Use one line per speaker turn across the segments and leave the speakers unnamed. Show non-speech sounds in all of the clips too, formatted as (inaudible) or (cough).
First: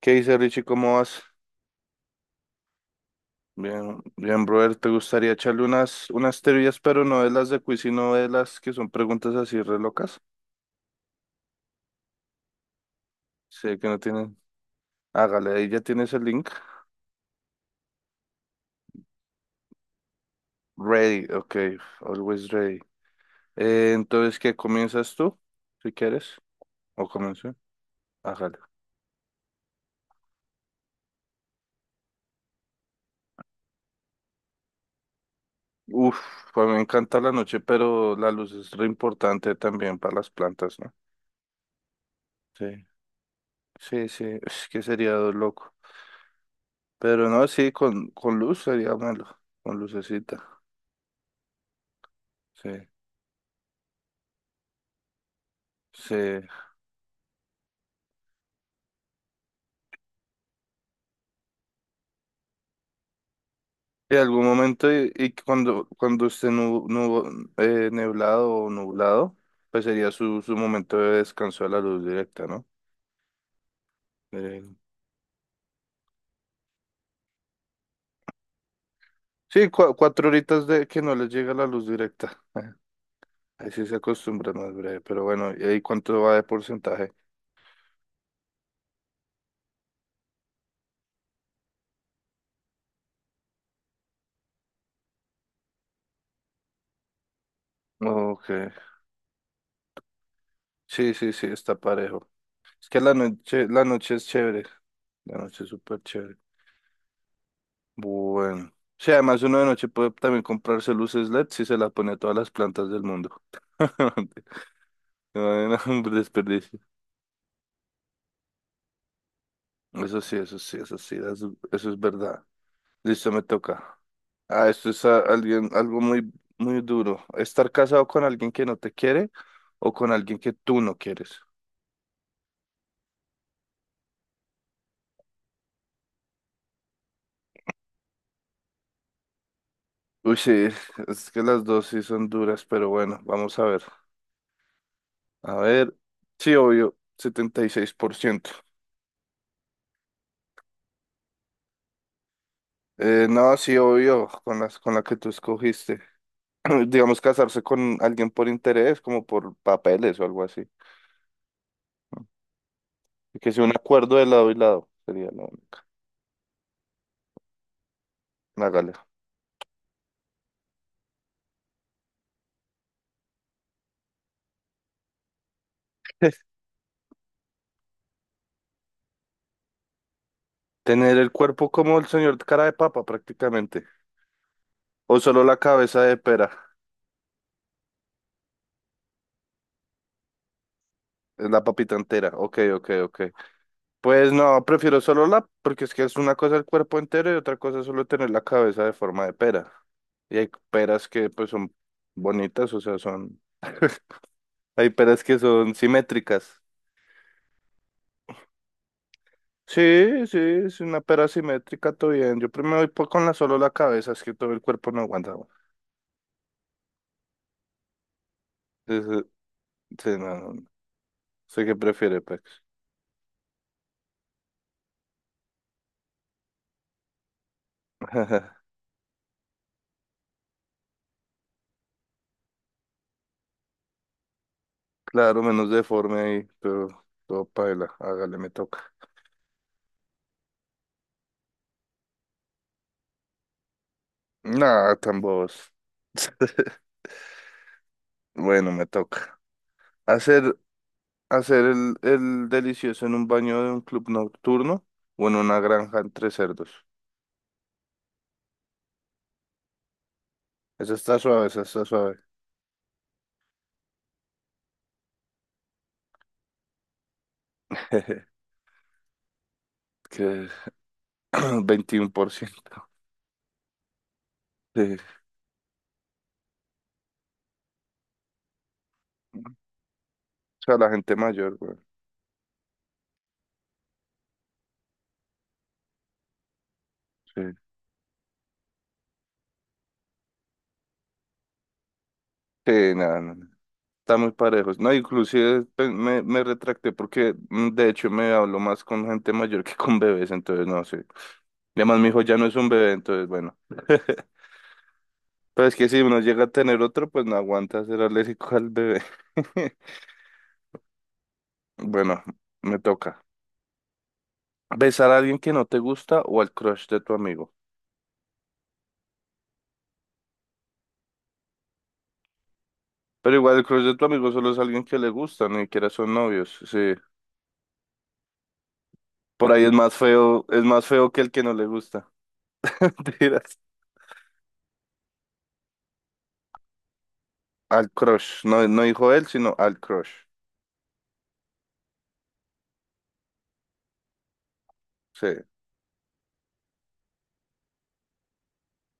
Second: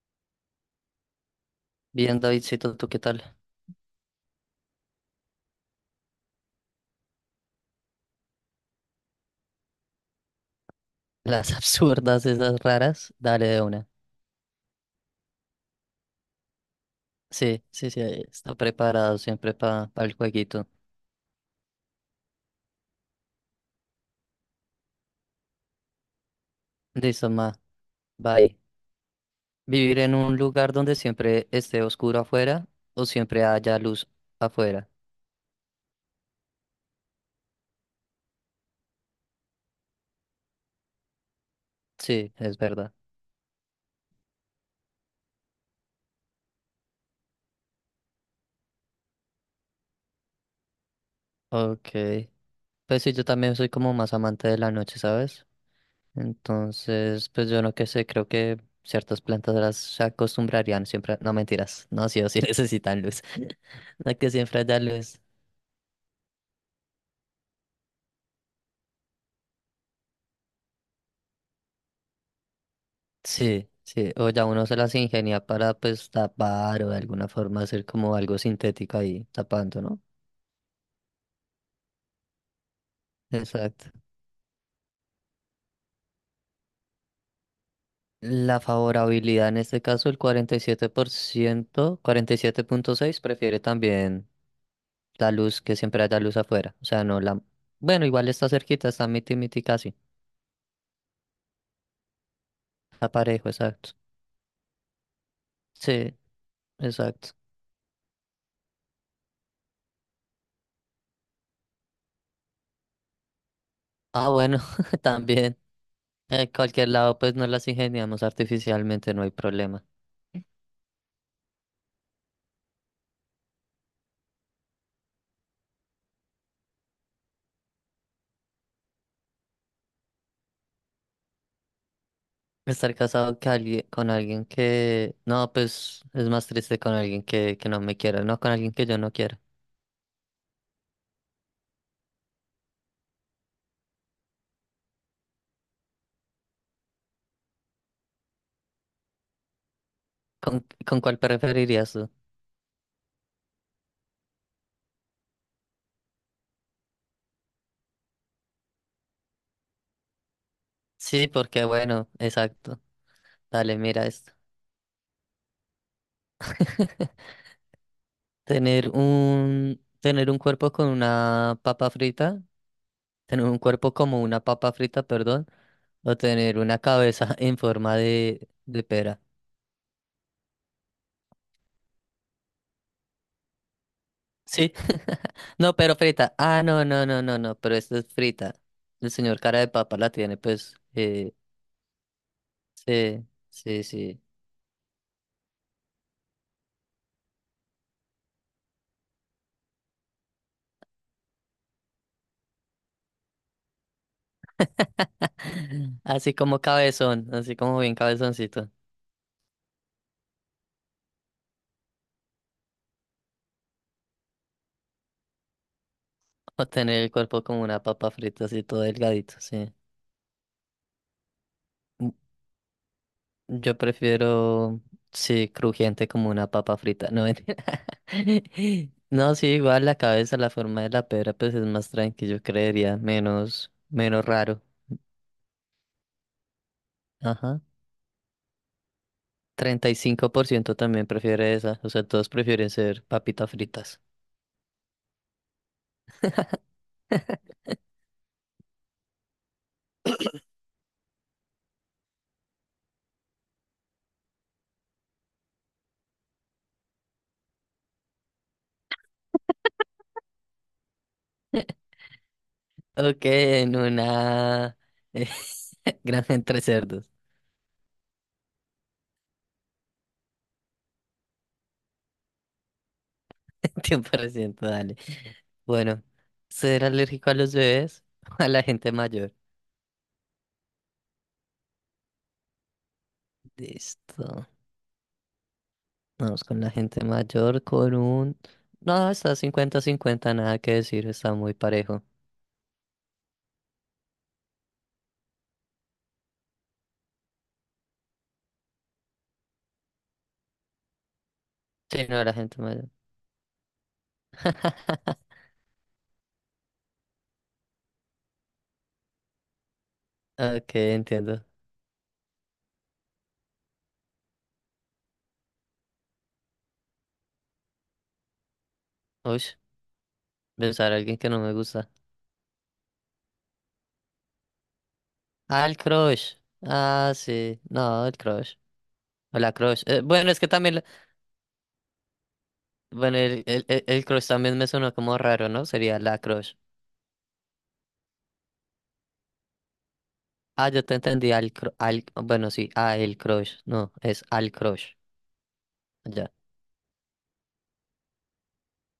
¿Qué dice Richie? ¿Cómo vas?
Bien, Davidcito, ¿tú qué tal?
Bien, bien, brother. ¿Te gustaría echarle unas teorías, pero no de las de quiz, sino de las que son preguntas así re locas?
Las (laughs) absurdas, esas raras, dale de
Sé que
una.
no tienen. Hágale, ahí ya tienes el link.
Sí, sí, sí, ahí está preparado siempre para el jueguito.
Ready, ok, always ready. Entonces, ¿qué comienzas tú? Si quieres, o
Listo, ma,
comienzo.
bye.
Hágale.
¿Vivir en un lugar donde siempre esté oscuro afuera o siempre haya luz afuera?
Uf, a mí me encanta la noche, pero la luz es re importante también para las plantas, ¿no?
Sí, es
Sí,
verdad.
sí, sí, es que sería loco. Pero no, sí, con luz sería malo, con lucecita.
Ok.
Sí,
Pues sí, yo también soy como más amante de la noche, ¿sabes?
sí.
Entonces, pues yo no qué sé, creo que ciertas plantas las se acostumbrarían siempre. No, mentiras, no, sí o sí (laughs) necesitan luz. (laughs)
Y
No que
algún
siempre haya
momento
luz.
y cuando esté neblado o nublado, pues sería su momento de descanso de la luz directa, ¿no?
Sí, sí, o ya
Eh,
uno se las ingenia para pues tapar o de alguna forma hacer como algo sintético ahí
sí,
tapando, ¿no?
cuatro horitas de que no les llega la luz directa. Ahí sí
Exacto.
se acostumbra más breve, pero bueno, ¿y ahí cuánto va de porcentaje?
La favorabilidad en este caso, el 47%, 47,6 prefiere también la luz, que siempre haya luz afuera. O sea, no la... Bueno, igual está
Ok,
cerquita, está miti miti casi.
sí, sí, sí, está parejo. Es que
Está parejo,
la
exacto.
noche es chévere, la noche es súper
Sí,
chévere.
exacto.
Bueno. Sí, además uno de noche puede también comprarse luces LED si se las pone a todas las plantas del mundo.
Ah,
(laughs)
bueno, (laughs)
No
también.
hay ningún (laughs)
En
desperdicio.
cualquier lado pues nos las ingeniamos artificialmente, no hay problema.
Eso sí, eso sí, eso sí, eso es verdad. Listo, me toca. Ah, esto es alguien, algo muy, muy duro. Estar casado con alguien que no te quiere o con alguien que tú no quieres.
Estar casado con alguien que... No, pues es más triste con alguien que no me quiera, no con alguien que yo no quiera.
Uy, sí, (laughs) es que las dos sí son duras, pero bueno, vamos a ver. A ver, sí, obvio, 76%.
¿Con cuál preferirías tú?
No, sí, obvio, con las, con la que tú escogiste. (clears throat) digamos, casarse con alguien por interés, como por papeles o algo así.
Sí, porque bueno, exacto.
Y que sea un
Dale, mira
acuerdo de
esto.
lado y lado, sería lo
Tener
hágale.
un, tener un cuerpo con una papa frita, tener un cuerpo como una papa frita, perdón, o tener
(laughs)
una cabeza (laughs) en forma de pera.
Tener el cuerpo como el señor cara de papa, prácticamente.
Sí.
O
(laughs)
solo la
No, pero
cabeza de
frita.
pera,
Ah, no, no, no, no, no, pero esta es frita. El señor cara de papa la tiene, pues,
la papita entera. Ok, ok, ok.
Sí, sí, sí.
Pues no, prefiero solo la, porque es que es una cosa el cuerpo entero y otra cosa es solo tener la cabeza de forma de pera. Y hay peras que pues son bonitas, o sea, son... Hay
(clears throat)
peras que son
(laughs) Así
simétricas.
como cabezón, así como bien cabezoncito.
Sí, sí, es una pera simétrica, todo bien. Yo primero voy con la solo la cabeza, es que todo el cuerpo no aguanta, güey.
O tener el cuerpo como una papa frita, así todo
Sí, sí,
delgadito, sí.
sí, no, no, no. Sé que
Mm,
prefiere, Pex.
Yo prefiero, sí, crujiente como una papa frita, no mentira.
(laughs)
(laughs) No, sí, igual la cabeza, la forma de la pera, pues es más tranquilo, yo creería, menos, menos raro.
Claro, menos deforme ahí, pero todo
Ajá.
paila. Hágale, me toca.
35% también prefiere esa, o sea, todos prefieren ser papitas fritas.
Nah, tan bobos. (laughs) Bueno, me toca. Hacer, hacer el delicioso en un baño de un club nocturno o en una granja entre cerdos. Esa está suave, esa
(laughs)
está suave.
Ok, en una eh, (laughs) granja entre cerdos.
(laughs) Que (clears throat) 21%.
(laughs) Tiempo reciente,
Sí.
dale. Bueno, ¿ser alérgico a los bebés (laughs) o a la gente mayor?
Sea, la gente mayor, güey.
Listo. Vamos con la gente
Sí.
mayor con un... No, está cincuenta-cincuenta nada que decir, está muy parejo.
Sí, nada, no, no, está muy parejos. No, inclusive me, me retracté porque de hecho me hablo más con gente mayor que con bebés, entonces no sé. Y además
Sí,
mi hijo
no, la
ya no es
gente
un
mayor.
bebé, entonces bueno.
(laughs)
Pero es que si uno llega a tener otro, pues no aguanta ser alérgico al bebé. (laughs)
Ok, entiendo.
Bueno, me toca. ¿Besar a alguien que no te gusta o al crush de tu amigo?
Uy, pensar a alguien que no me gusta.
Pero igual el crush de tu amigo solo es alguien que le gusta, ni
Ah, el
siquiera son
crush.
novios. Sí.
Ah, sí. No, el crush. O
Por
la
ahí
crush. Bueno, es que
es
también...
más feo que el que no le gusta. (laughs)
Bueno, el,
Mentiras.
el, el- el crush también me sonó como raro, ¿no? Sería la crush.
Al crush, no, no dijo él, sino al crush.
Ah, yo te entendí al bueno, sí, a el crush. No, es al crush.
Sí.
Ya,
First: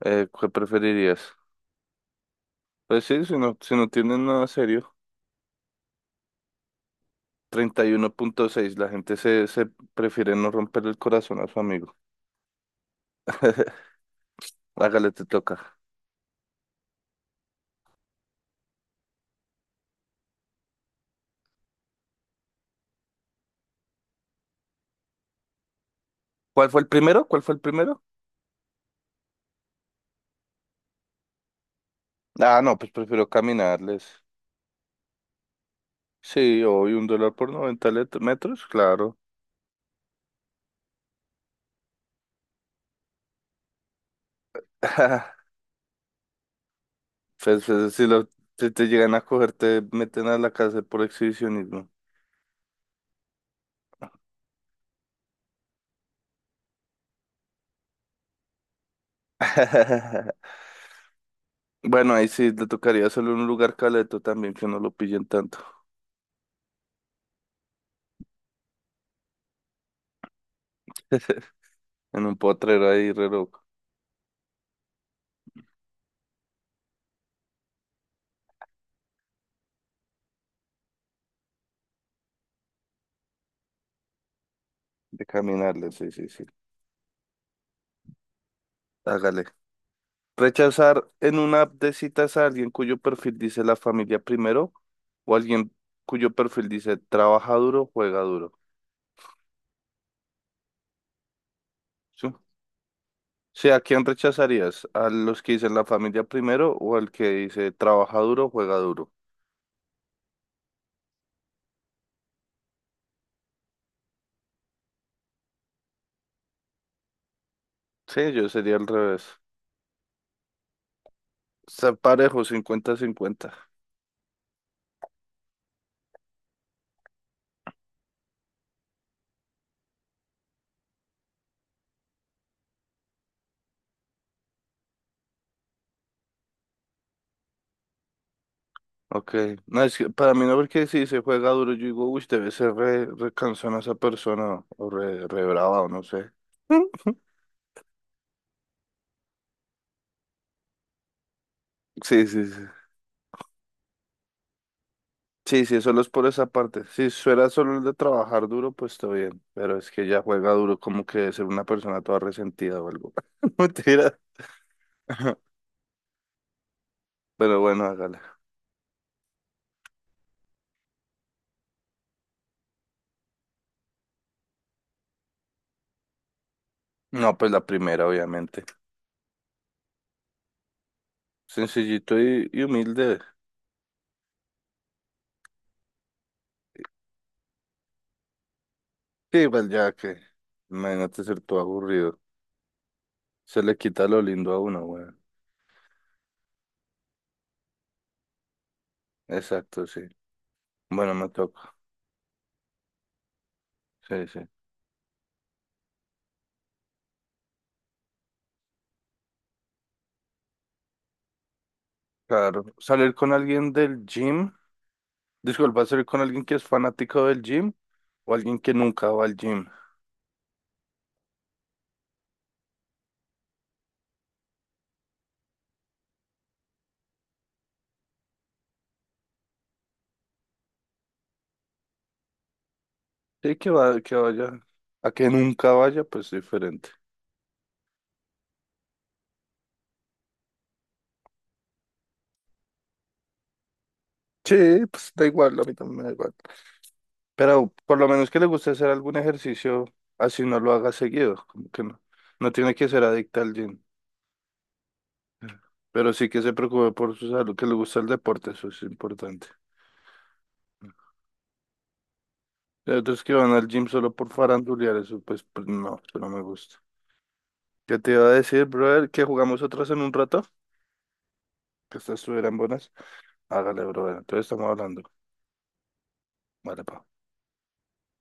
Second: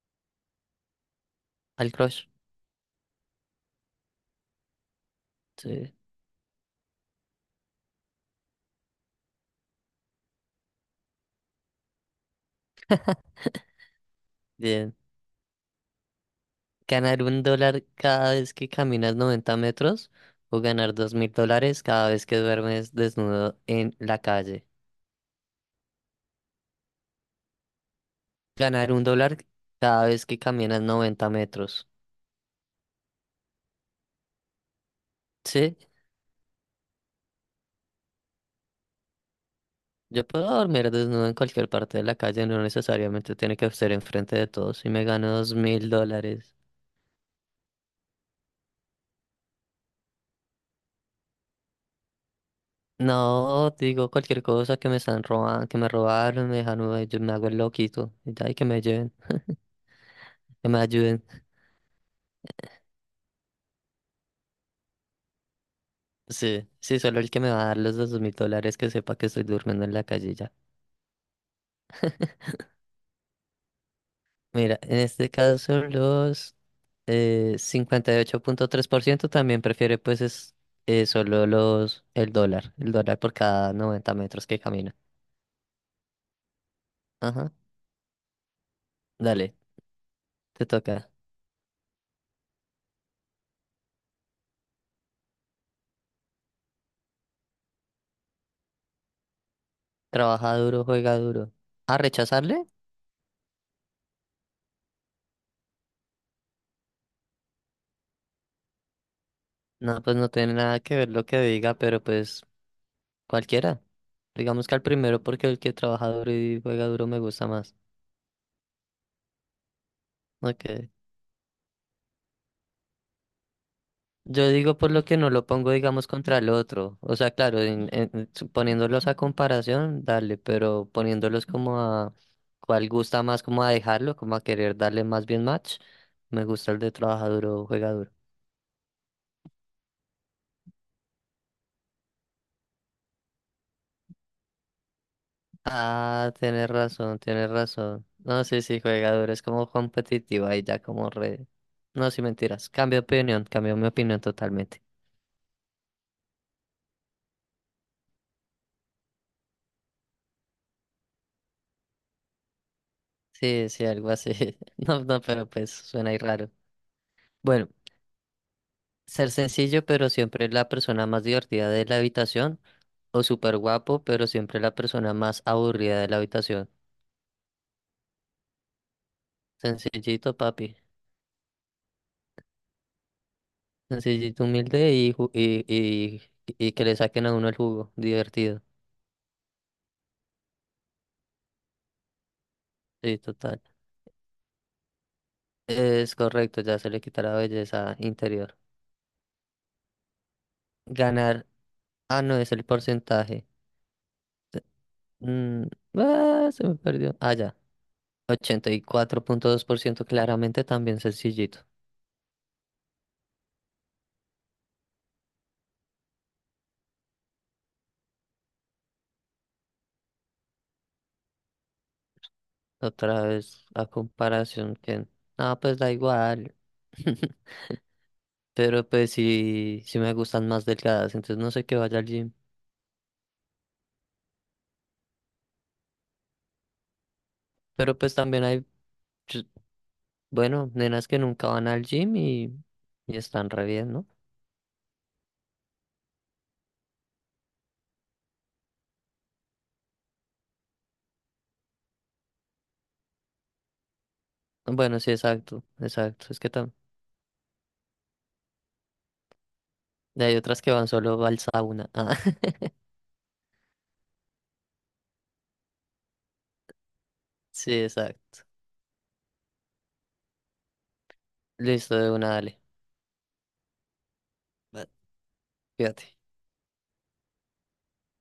¿Qué preferirías?
al crush.
Pues sí, si no, si no tienen nada serio.
Sí,
31.6, la gente se, se prefiere no romper el corazón a su amigo. (laughs)
bien.
Hágale, te toca.
¿Ganar 1 dólar cada vez que caminas 90 metros o ganar 2.000 dólares cada vez que duermes desnudo en la calle?
¿Cuál fue el primero? ¿Cuál fue el primero?
Ganar un dólar cada vez que caminas 90 metros.
Ah, no, pues prefiero caminarles.
Sí,
Sí, hoy un dólar por 90 metros, claro.
yo puedo dormir desnudo en cualquier parte de la calle, no necesariamente tiene que ser enfrente de todos y me gano
(laughs)
2.000 dólares.
Pues, si, lo, si te llegan a coger, te meten a la cárcel por exhibicionismo.
No, digo cualquier cosa que me están robando, que me robaron, me dejaron, yo me hago el loquito. Y ya, y que me lleven,
(laughs)
que me ayuden.
Bueno, ahí sí le tocaría solo un lugar caleto también que no lo pillen tanto.
Sí, sí, solo el que me va a dar los 2.000 dólares que sepa que estoy durmiendo en la calle ya.
(laughs) En un potrero ahí, re loco,
Mira, en este caso los 58,3% también prefiere pues es solo los el dólar por cada 90 metros que camina.
de caminarle, sí, sí, sí.
Ajá,
Hágale.
dale, te toca.
Rechazar en una app de citas a alguien cuyo perfil dice la familia primero o alguien cuyo perfil dice trabaja duro, juega duro.
Trabaja duro, juega duro. ¿A
¿Sí?
rechazarle?
Sí, ¿a quién rechazarías? ¿A los que dicen la familia primero o al que dice trabaja duro, juega duro?
No, pues no tiene nada que ver lo que diga, pero pues cualquiera. Digamos que al primero porque el que trabaja duro y juega duro me gusta más.
Sí, yo sería al revés.
Okay.
Está parejo, 50-50.
Yo digo por lo que no lo pongo, digamos, contra el otro. O sea, claro, poniéndolos a comparación, dale, pero poniéndolos como a cuál gusta más, como a dejarlo, como a querer darle más bien match, me gusta el de trabaja duro, juega duro.
Ok, no, es que para mí no, porque si se juega duro, yo digo, uy, debe ser re cansona esa persona, o re brava, o no sé.
Ah, tienes razón,
(laughs)
tienes razón. No, sí, sí, juega duro, es como competitivo ahí ya como re... No, sí,
Sí, sí, sí.
mentiras. Cambio de opinión, cambio mi opinión totalmente.
Sí, sí, solo es por esa parte. Si fuera solo el de trabajar duro, pues está bien. Pero es que ya juega duro, como que debe ser una persona toda resentida o algo. (laughs)
Sí, sí, algo
Mentira.
así. (laughs) No, no,
(laughs)
pero pues suena ahí raro.
Pero
Bueno,
bueno, hágale.
ser sencillo, pero siempre la persona más divertida de la habitación. O súper guapo, pero siempre la persona más aburrida de la habitación.
No, pues la primera, obviamente.
Sencillito, papi.
Sencillito y humilde.
Sencillito, humilde y que le saquen a uno el jugo. Divertido.
Sí, igual ya que. Imagínate ser todo aburrido.
Sí,
Se
total.
le quita lo lindo a uno, weón.
Es correcto, ya se le quita la belleza interior.
Exacto, sí. Bueno, me
Ganar.
toca.
Ah, no, es el porcentaje.
Sí, sí.
Mm, ah, se me perdió. Ah, ya. 84,2% claramente también sencillito.
Claro, salir con alguien del gym. Disculpa, salir con alguien que es fanático del gym o alguien que nunca va al gym.
Otra vez a comparación que, ah, pues da igual. (laughs) Pero pues sí, sí me gustan más delgadas, entonces no sé qué vaya al gym.
Sí, que va, que vaya. A que nunca vaya, pues diferente.
Pero pues también hay, ch- bueno, nenas que nunca van al gym y están re bien, ¿no?
Sí, pues da igual, a mí también me da igual. Pero por lo menos que le guste hacer algún ejercicio, así no lo haga seguido. Como que no, no tiene que ser adicta al gym.
Bueno, sí, exacto,
Pero
exacto.
sí
Es
que
que
se
también
preocupe por su salud, que le gusta el deporte, eso es importante.
hay otras que van solo al sauna. Ah, (laughs)
Hay otros que van al gym solo por farandulear, eso pues, pues no, eso no me gusta.
sí,
Yo te iba a
exacto.
decir, brother, que jugamos otras en un rato,
Listo,
que
de
estas
una,
estuvieran
dale.
buenas. Hágale, brother. Entonces estamos
Va,
hablando.
fíjate.
Vale, pa.